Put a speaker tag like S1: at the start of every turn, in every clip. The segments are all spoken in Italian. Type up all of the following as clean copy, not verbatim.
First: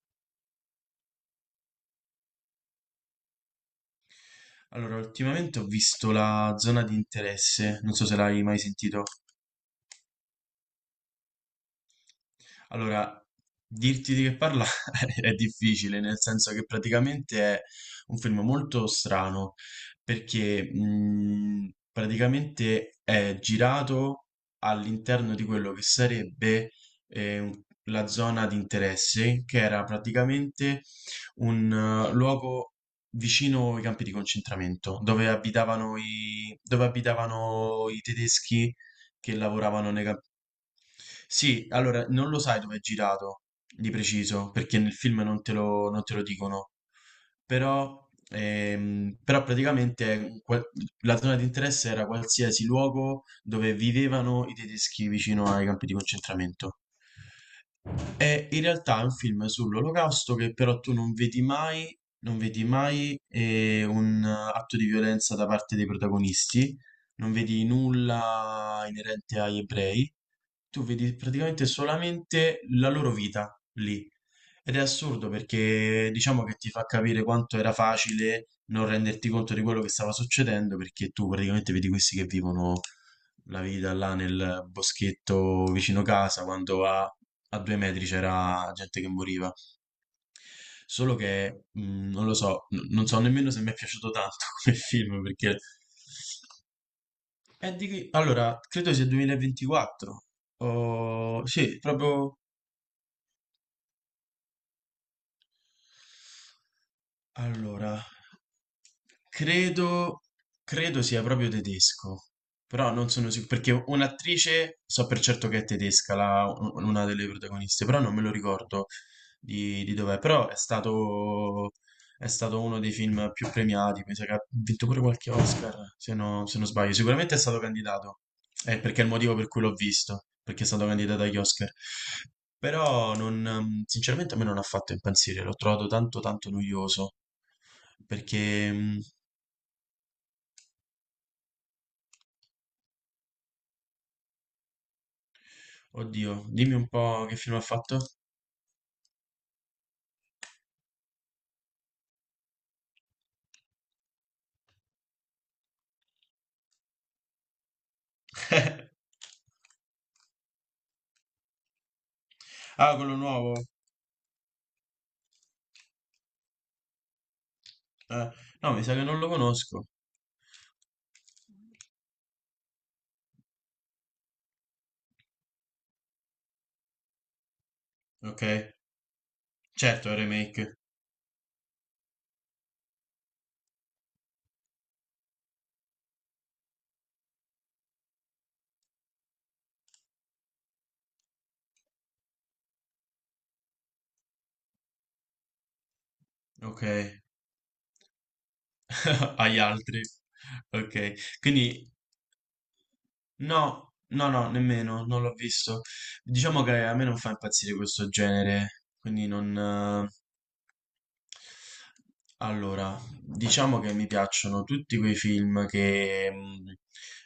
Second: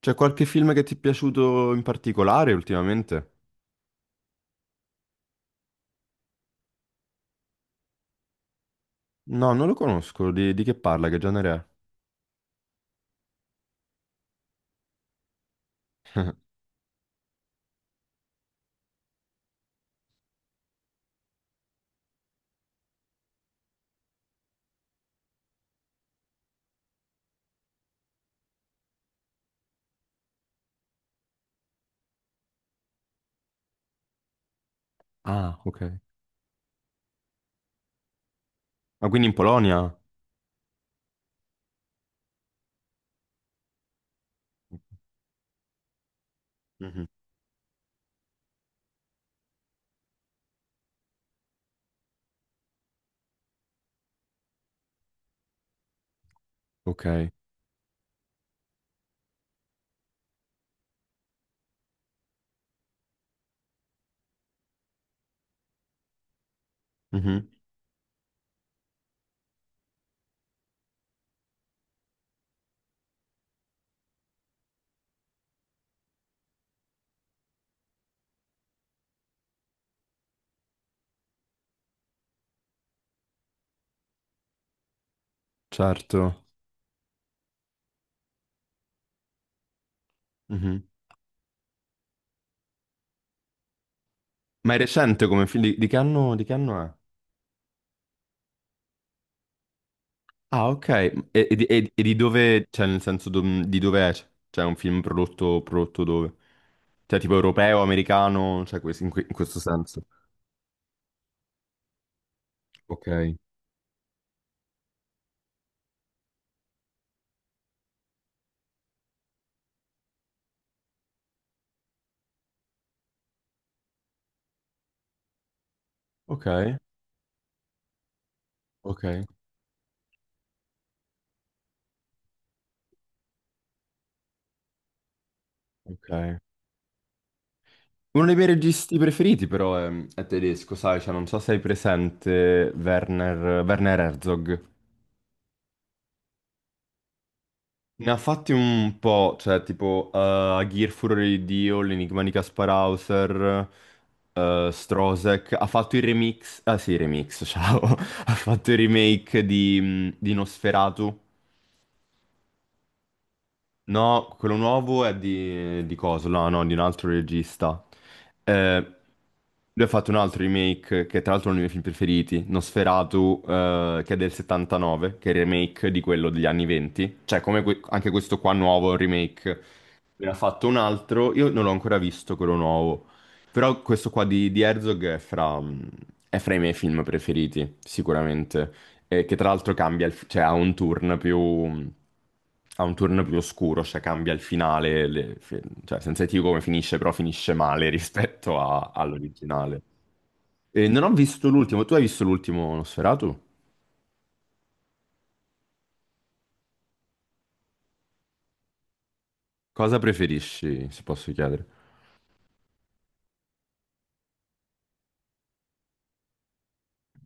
S1: C'è qualche film che ti è piaciuto in particolare ultimamente?
S2: Allora, ultimamente ho visto La zona di interesse, non so se l'hai mai sentito.
S1: No, non lo conosco. Di che parla? Che genere
S2: Allora, dirti di che parla è difficile, nel
S1: è?
S2: senso che praticamente è un film molto strano, perché praticamente è girato all'interno di quello che sarebbe eh, un- la zona di interesse, che era praticamente un luogo vicino ai campi di concentramento, dove
S1: Ah, ok.
S2: abitavano i tedeschi
S1: Ma quindi in
S2: che lavoravano
S1: Polonia?
S2: nei campi. Sì, allora non lo sai dove è girato di preciso, perché nel film non te lo dicono,
S1: Mhm.
S2: però, però praticamente la zona di interesse era qualsiasi luogo dove vivevano i tedeschi vicino ai campi di concentramento.
S1: Ok.
S2: È In realtà è un film sull'Olocausto che però tu non vedi mai un atto di violenza da parte dei protagonisti, non
S1: Mhm.
S2: vedi nulla inerente agli ebrei, tu vedi praticamente solamente la loro vita lì. Ed è assurdo perché diciamo che ti fa capire quanto era facile non renderti conto di quello che stava succedendo, perché tu praticamente vedi questi che vivono la vita là nel boschetto vicino casa,
S1: Certo.
S2: quando a due metri c'era gente che moriva.
S1: Mhm.
S2: Solo che non lo so, non so nemmeno se mi è piaciuto tanto
S1: Ma
S2: come
S1: è
S2: film,
S1: recente come film? Di che anno, di che anno è?
S2: Allora, credo sia 2024.
S1: Ah, ok.
S2: Oh,
S1: E, e di
S2: sì,
S1: e- e di
S2: proprio.
S1: dove, cioè nel senso di dove è? Cioè è un film prodotto dove? Cioè tipo europeo,
S2: Allora,
S1: americano, cioè in questo senso.
S2: credo, credo sia proprio tedesco, però non sono
S1: Ok.
S2: sicuro, perché un'attrice so per certo che è tedesca, una delle protagoniste, però non me lo ricordo di dov'è, è stato uno dei film più premiati, mi sa che ha vinto pure qualche Oscar,
S1: Ok,
S2: se non sbaglio, sicuramente è stato candidato, perché è il
S1: ok,
S2: motivo per cui l'ho visto, perché è stato candidato agli Oscar. Però non, sinceramente a me non ha fatto impazzire, l'ho trovato tanto
S1: ok.
S2: tanto noioso.
S1: Uno dei miei
S2: Perché,
S1: registi
S2: mh,
S1: preferiti però è tedesco, sai, cioè, non so se hai presente Werner Herzog.
S2: oddio, dimmi un po' che film ha fatto.
S1: Ne ha fatti un po', cioè tipo Aghir, Furore di Dio, L'Enigma di Kaspar Hauser, Strozek, ha fatto il remix, ah sì, remix, ciao, ha fatto il remake di Nosferatu.
S2: Ah, quello nuovo.
S1: No, quello nuovo è di coso, no, no, di un altro regista.
S2: Eh, no, mi
S1: Eh,
S2: sa che non lo
S1: Lui
S2: conosco.
S1: ha fatto un altro remake, che tra l'altro è uno dei miei film preferiti, Nosferatu, che è del 79, che è il remake di quello degli anni 20. Cioè, come anche questo
S2: Ok,
S1: qua nuovo è un remake.
S2: certo, è un
S1: Ne ha fatto un
S2: remake.
S1: altro, io non l'ho ancora visto quello nuovo, però questo qua di Herzog è fra i miei film preferiti, sicuramente. Che tra l'altro cambia, il, cioè ha un ha un turn più oscuro, cioè cambia il finale, cioè senza dirti come
S2: Ok,
S1: finisce, però finisce male rispetto
S2: agli
S1: all'originale.
S2: altri.
S1: E non ho
S2: Ok,
S1: visto l'ultimo,
S2: quindi
S1: tu hai visto l'ultimo Nosferatu?
S2: no, no, no, nemmeno, non l'ho visto. Diciamo che a me non fa impazzire questo genere, quindi non...
S1: Cosa
S2: eh,
S1: preferisci, se posso chiedere?
S2: Allora, diciamo che mi piacciono tutti quei film che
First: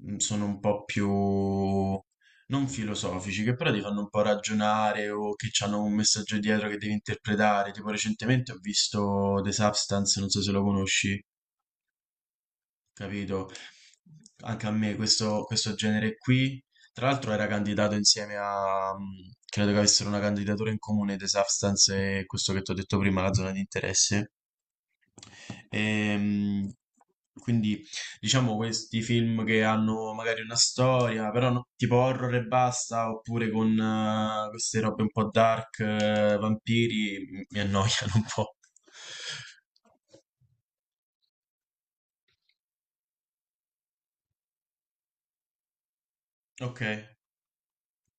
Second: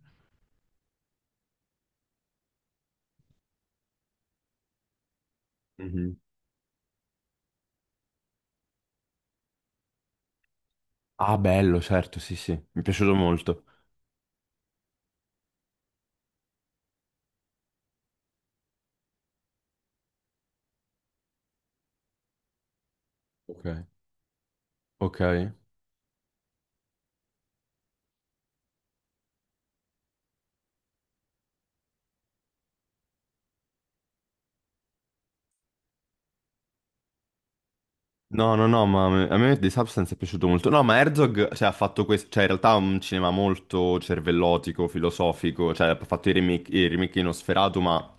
S2: sono un po' più non filosofici, che però ti fanno un po' ragionare o che hanno un
S1: Mhm.
S2: messaggio dietro che devi interpretare. Tipo recentemente ho visto The Substance, non so se lo conosci,
S1: Ah, bello, certo, sì, sì, mi è piaciuto
S2: capito?
S1: molto.
S2: Anche a me questo genere qui, tra l'altro era candidato insieme a, credo che avessero una candidatura in comune The Substance e questo che ti ho detto prima, la zona di
S1: Ok.
S2: interesse.
S1: Ok.
S2: Ehm, quindi diciamo questi film che hanno magari una storia, però tipo horror e basta, oppure con queste robe un po' dark, vampiri, mi annoiano un
S1: No,
S2: po'.
S1: no, no, ma a me The Substance è piaciuto molto. No, ma Herzog, cioè, ha fatto questo, cioè, in realtà ha un cinema molto cervellotico, filosofico, cioè, ha fatto
S2: Ok,
S1: i remake di Nosferatu, ma,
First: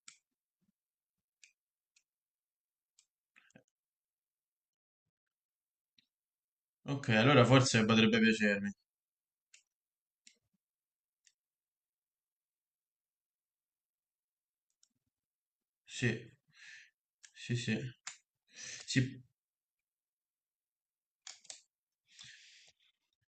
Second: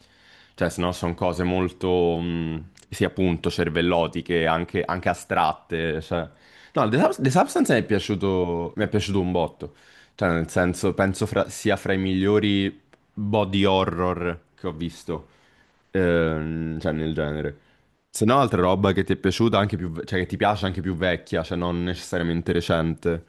S1: cioè, se no sono cose molto, sì, appunto, cervellotiche, anche astratte, cioè. No, The,
S2: ok,
S1: Subs- The
S2: allora
S1: Substance mi è
S2: forse potrebbe piacermi.
S1: mi è piaciuto un botto, cioè, nel senso, penso sia fra i migliori body horror che ho visto.
S2: Sì,
S1: Cioè nel
S2: sì,
S1: genere.
S2: sì.
S1: Se no, altra roba che ti è
S2: Sì.
S1: piaciuta anche cioè che ti piace anche più vecchia, cioè non necessariamente recente.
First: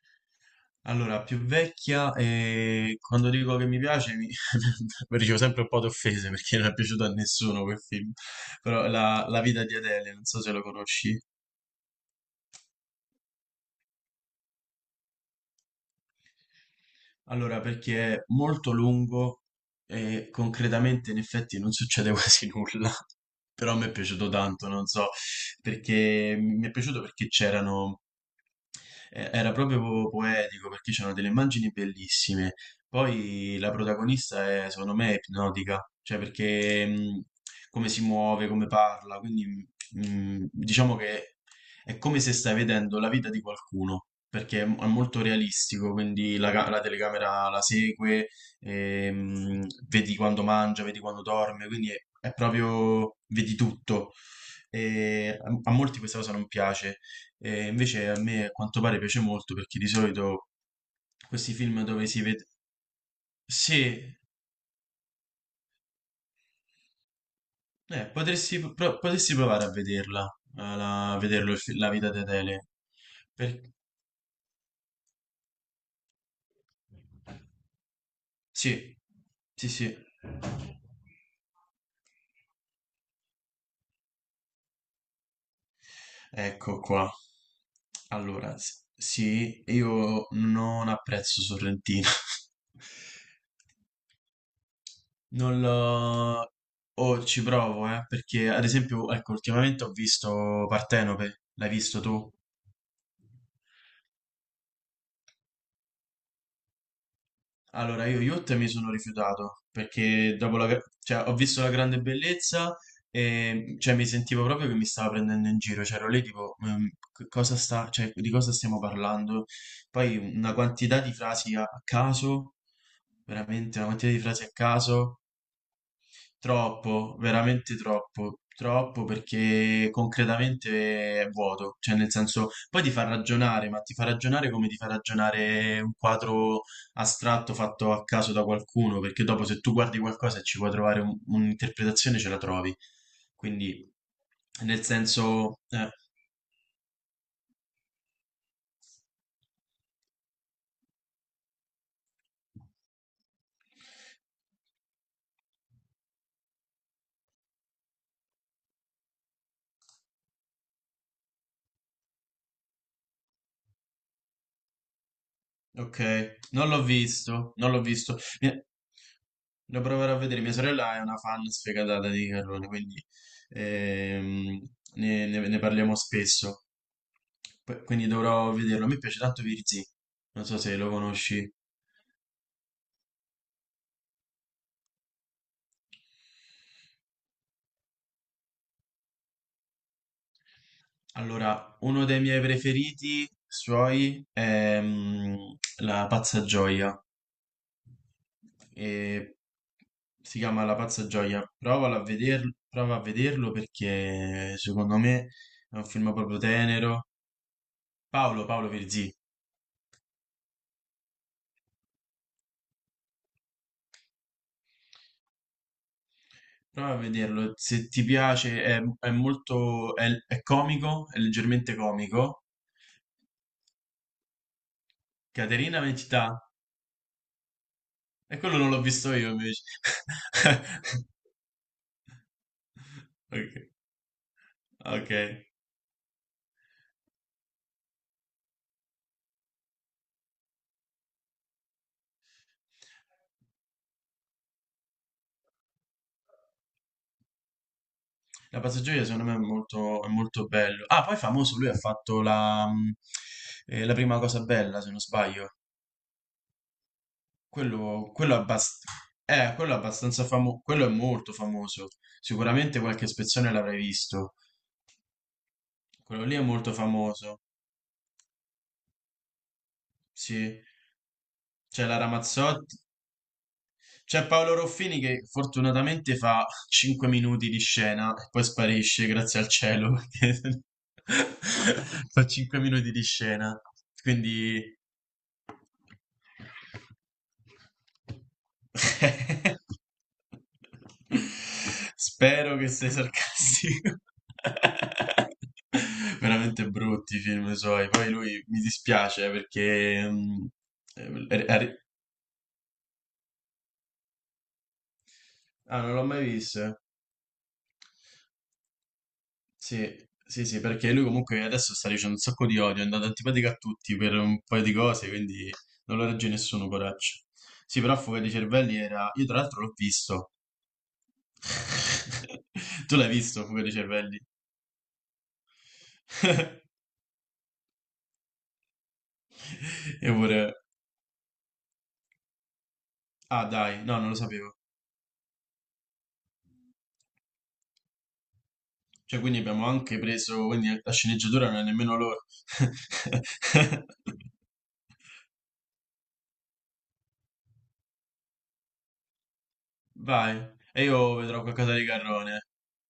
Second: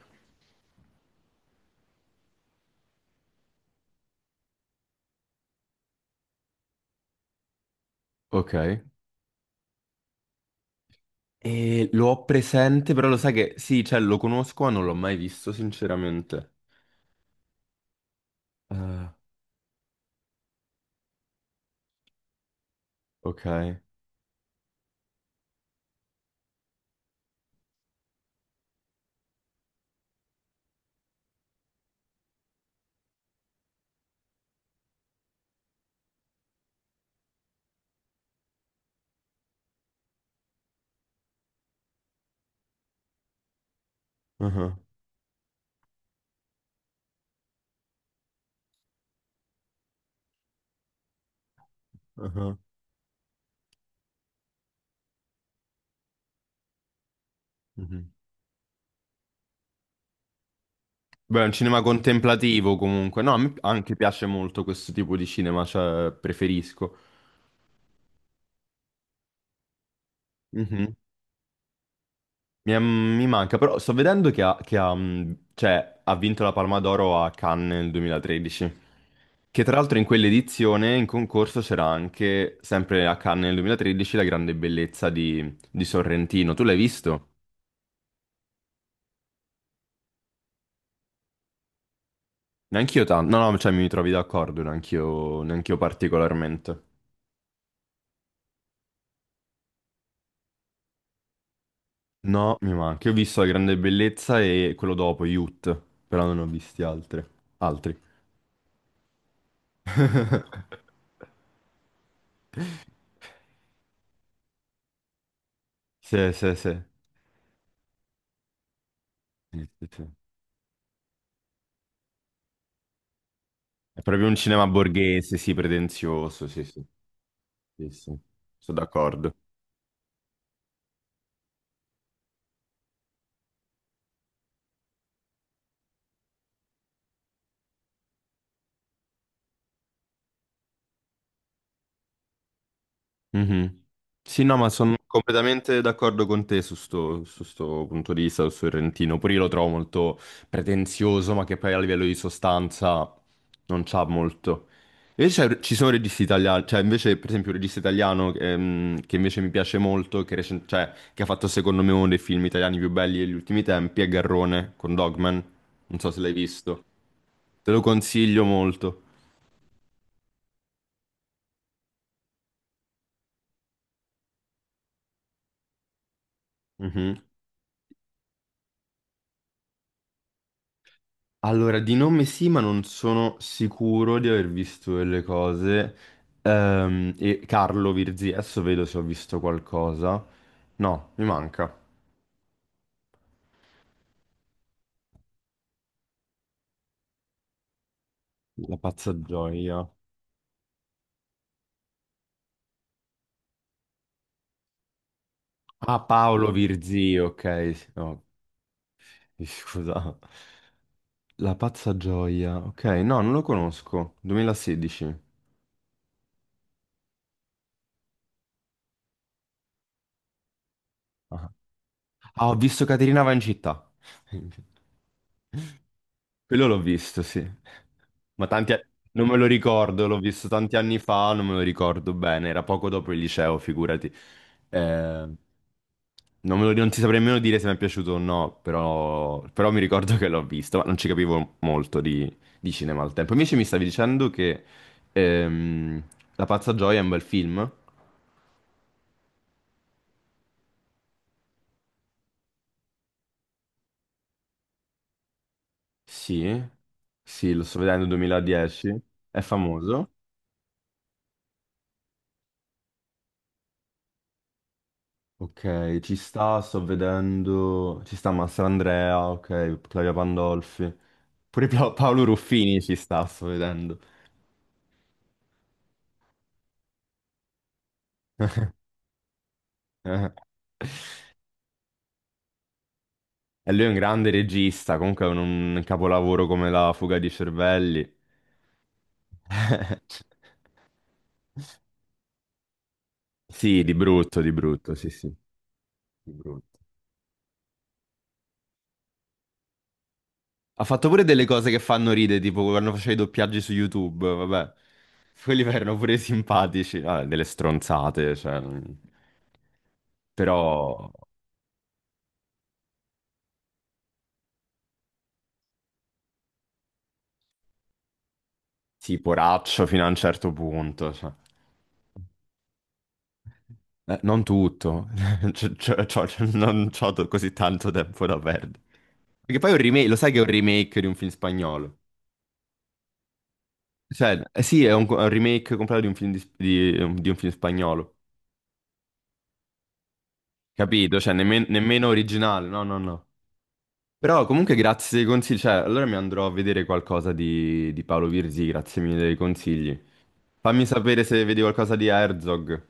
S2: Allora, più vecchia, e quando dico che mi piace, ricevo sempre un po' di offese perché non è piaciuto a nessuno quel film.
S1: Ok.
S2: Però la vita di Adele, non so se lo conosci.
S1: E lo ho presente, però lo sai che sì, cioè lo conosco, ma non l'ho mai visto, sinceramente.
S2: Allora, perché è molto
S1: Ah,
S2: lungo e concretamente in effetti non succede quasi nulla,
S1: ok.
S2: però mi è piaciuto tanto, non so, perché mi è piaciuto perché c'erano era proprio poetico perché c'erano delle immagini bellissime. Poi la protagonista è, secondo me, ipnotica, cioè perché come si muove, come parla, quindi diciamo che è come se stai vedendo la vita di qualcuno, perché
S1: Ah,
S2: è molto realistico, quindi la telecamera la segue, vedi quando mangia, vedi quando dorme, quindi è
S1: ah,
S2: proprio, vedi tutto. E a molti questa cosa non piace, e
S1: mhm.
S2: invece a me a quanto pare piace molto perché di solito
S1: Beh, è un
S2: questi
S1: cinema
S2: film dove si vede.
S1: contemplativo comunque. No, a me anche
S2: Sì,
S1: piace molto questo tipo di cinema, cioè preferisco.
S2: potresti provare a vederla, a
S1: Uh-huh.
S2: la- a vederlo, La vita di Adele.
S1: Mi manca,
S2: Per-
S1: però sto vedendo che ha, cioè, ha vinto la Palma d'Oro a Cannes nel 2013,
S2: Sì,
S1: che
S2: sì,
S1: tra l'altro
S2: sì.
S1: in quell'edizione in concorso c'era anche, sempre a Cannes nel 2013, La grande bellezza di Sorrentino. Tu l'hai
S2: Ecco qua.
S1: visto?
S2: Allora, sì, io non apprezzo Sorrentino.
S1: Neanch'io tanto, no, no, cioè mi trovi d'accordo,
S2: Non
S1: neanch'io
S2: lo...
S1: particolarmente.
S2: O ci provo, perché ad esempio, ecco, ultimamente ho visto Partenope, l'hai visto tu?
S1: No, mi manca. Io ho visto La grande bellezza e quello dopo, Youth, però non ho visti altri. Altri.
S2: Allora, io Youth mi sono rifiutato perché dopo cioè, ho visto La grande bellezza, e cioè, mi sentivo proprio che mi stava prendendo in giro. C'ero lì
S1: Sì, sì,
S2: tipo,
S1: sì.
S2: Cosa sta, cioè, di cosa stiamo parlando?"
S1: Sì, sì, sì.
S2: Poi una quantità di frasi a caso, veramente una
S1: È
S2: quantità di
S1: proprio un
S2: frasi a
S1: cinema
S2: caso.
S1: borghese, sì, pretenzioso, sì, sì,
S2: Troppo, veramente
S1: sì, sì.
S2: troppo,
S1: Sono
S2: troppo,
S1: d'accordo.
S2: perché concretamente è vuoto, cioè nel senso poi ti fa ragionare, ma ti fa ragionare come ti fa ragionare un quadro astratto fatto a caso da qualcuno, perché dopo, se tu guardi qualcosa e ci puoi trovare un'interpretazione, ce la trovi.
S1: Mhm.
S2: Quindi,
S1: Sì, no, ma
S2: nel
S1: sono
S2: senso
S1: completamente d'accordo con te su sto punto di vista, su Sorrentino. Pure io lo trovo molto pretenzioso, ma che poi a livello di sostanza non c'ha molto. Invece ci sono registi italiani, cioè invece per esempio un regista italiano che invece mi piace molto, cioè, che ha fatto secondo me uno dei film italiani più belli degli ultimi tempi, è Garrone con Dogman. Non so se l'hai
S2: ok, non l'ho
S1: visto.
S2: visto, non
S1: Te
S2: l'ho
S1: lo
S2: visto.
S1: consiglio molto.
S2: Lo proverò a vedere. Mia sorella è una fan sfegatata di Carlone, quindi ehm, ne parliamo spesso.
S1: Mhm.
S2: Quindi dovrò vederlo. A me piace tanto Virzì, non so se lo conosci.
S1: Allora, di nome sì, ma non sono sicuro di aver visto delle cose. E Carlo Virzi, adesso vedo se ho visto qualcosa. No, mi manca.
S2: Allora, uno dei miei preferiti suoi è La Pazza Gioia.
S1: La pazza
S2: E
S1: gioia.
S2: si chiama La Pazza Gioia. Prova a vederlo, perché secondo me è un
S1: Ah,
S2: film proprio
S1: Paolo
S2: tenero.
S1: Virzi, ok, sì, no,
S2: Paolo Virzì.
S1: scusa. La pazza gioia. Ok, no, non lo conosco. 2016.
S2: Prova a vederlo, se ti piace è molto, è comico, è
S1: Ah,
S2: leggermente comico.
S1: Ah, ho visto Caterina va in città.
S2: Caterina Mentità,
S1: Quello l'ho visto, sì.
S2: e
S1: Ma
S2: quello non
S1: tanti...
S2: l'ho visto
S1: Non
S2: io
S1: me lo
S2: invece.
S1: ricordo, l'ho visto tanti anni fa, non me lo ricordo bene, era poco dopo il liceo,
S2: Ok,
S1: figurati.
S2: ok.
S1: Eh, Non non ti saprei nemmeno dire se mi è piaciuto o no, però, però mi ricordo che l'ho visto, ma non ci capivo molto di cinema al tempo. Invece mi stavi dicendo che ehm, La pazza gioia è un bel film?
S2: La Passeggiaia secondo me è molto bello. Ah, poi famoso, lui ha fatto la prima cosa bella, se non sbaglio.
S1: Sì, sì, lo sto vedendo
S2: Quello, quello, abbast-
S1: 2010, è
S2: quello è
S1: famoso.
S2: abbastanza famoso, quello è molto famoso. Sicuramente qualche spezzone l'avrai visto.
S1: Ok, ci
S2: Quello lì è
S1: sta,
S2: molto
S1: sto
S2: famoso,
S1: vedendo, ci sta Mastrandrea, ok, Claudia
S2: sì.
S1: Pandolfi, pure
S2: C'è la
S1: Paolo
S2: Ramazzotti,
S1: Ruffini ci sta, sto vedendo.
S2: c'è Paolo Roffini che fortunatamente fa 5 minuti di scena e poi sparisce, grazie al cielo,
S1: Eh,
S2: perché fa 5 minuti di scena.
S1: E lui è un grande
S2: Quindi
S1: regista, comunque un capolavoro come La fuga di cervelli.
S2: spero che sei
S1: Sì,
S2: sarcastico.
S1: di brutto, sì, sì, di
S2: Veramente
S1: brutto.
S2: brutti i film suoi. Poi lui mi dispiace
S1: Ha fatto pure delle
S2: eh,
S1: cose che fanno ridere, tipo quando faceva i doppiaggi su YouTube, vabbè. Quelli
S2: Ah, non
S1: erano
S2: l'ho
S1: pure
S2: mai vista.
S1: simpatici, vabbè, delle stronzate, cioè... non-
S2: Sì, sì, sì, perché lui
S1: Però...
S2: comunque adesso sta dicendo un sacco di odio, è andato antipatico a tutti per un paio di cose, quindi non lo regge nessuno, coraggio. Sì, però Fuga dei Cervelli era.
S1: Sì,
S2: Io tra l'altro l'ho
S1: poraccio fino a un
S2: visto.
S1: certo punto, cioè.
S2: Tu l'hai visto, Fuga dei Cervelli?
S1: Non tutto, C'ho- c'ho- c'ho- non c'ho to- così tanto tempo da perdere. Perché poi è un remake,
S2: E
S1: lo sai che è
S2: pure...
S1: un remake di un film spagnolo?
S2: Ah, dai, no, non lo
S1: Cioè,
S2: sapevo.
S1: eh sì, è un, è un remake completo di un film, di un film spagnolo,
S2: Cioè, quindi abbiamo anche Quindi la
S1: capito? Cioè,
S2: sceneggiatura non è nemmeno
S1: nemmeno
S2: loro.
S1: originale, no, no, no. Però comunque grazie dei consigli, cioè, allora mi andrò a vedere qualcosa di Paolo Virzi, grazie mille dei consigli.
S2: Vai, e
S1: Fammi
S2: io
S1: sapere
S2: vedrò
S1: se vedi
S2: qualcosa di
S1: qualcosa di
S2: Carrone.
S1: Herzog,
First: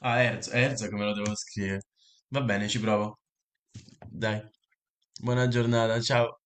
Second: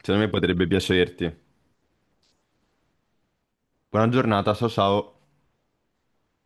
S1: secondo
S2: Ah,
S1: me potrebbe
S2: Erz come lo devo
S1: piacerti.
S2: scrivere? Va bene, ci provo.
S1: Buona
S2: Dai,
S1: giornata, ciao ciao.
S2: buona giornata, ciao.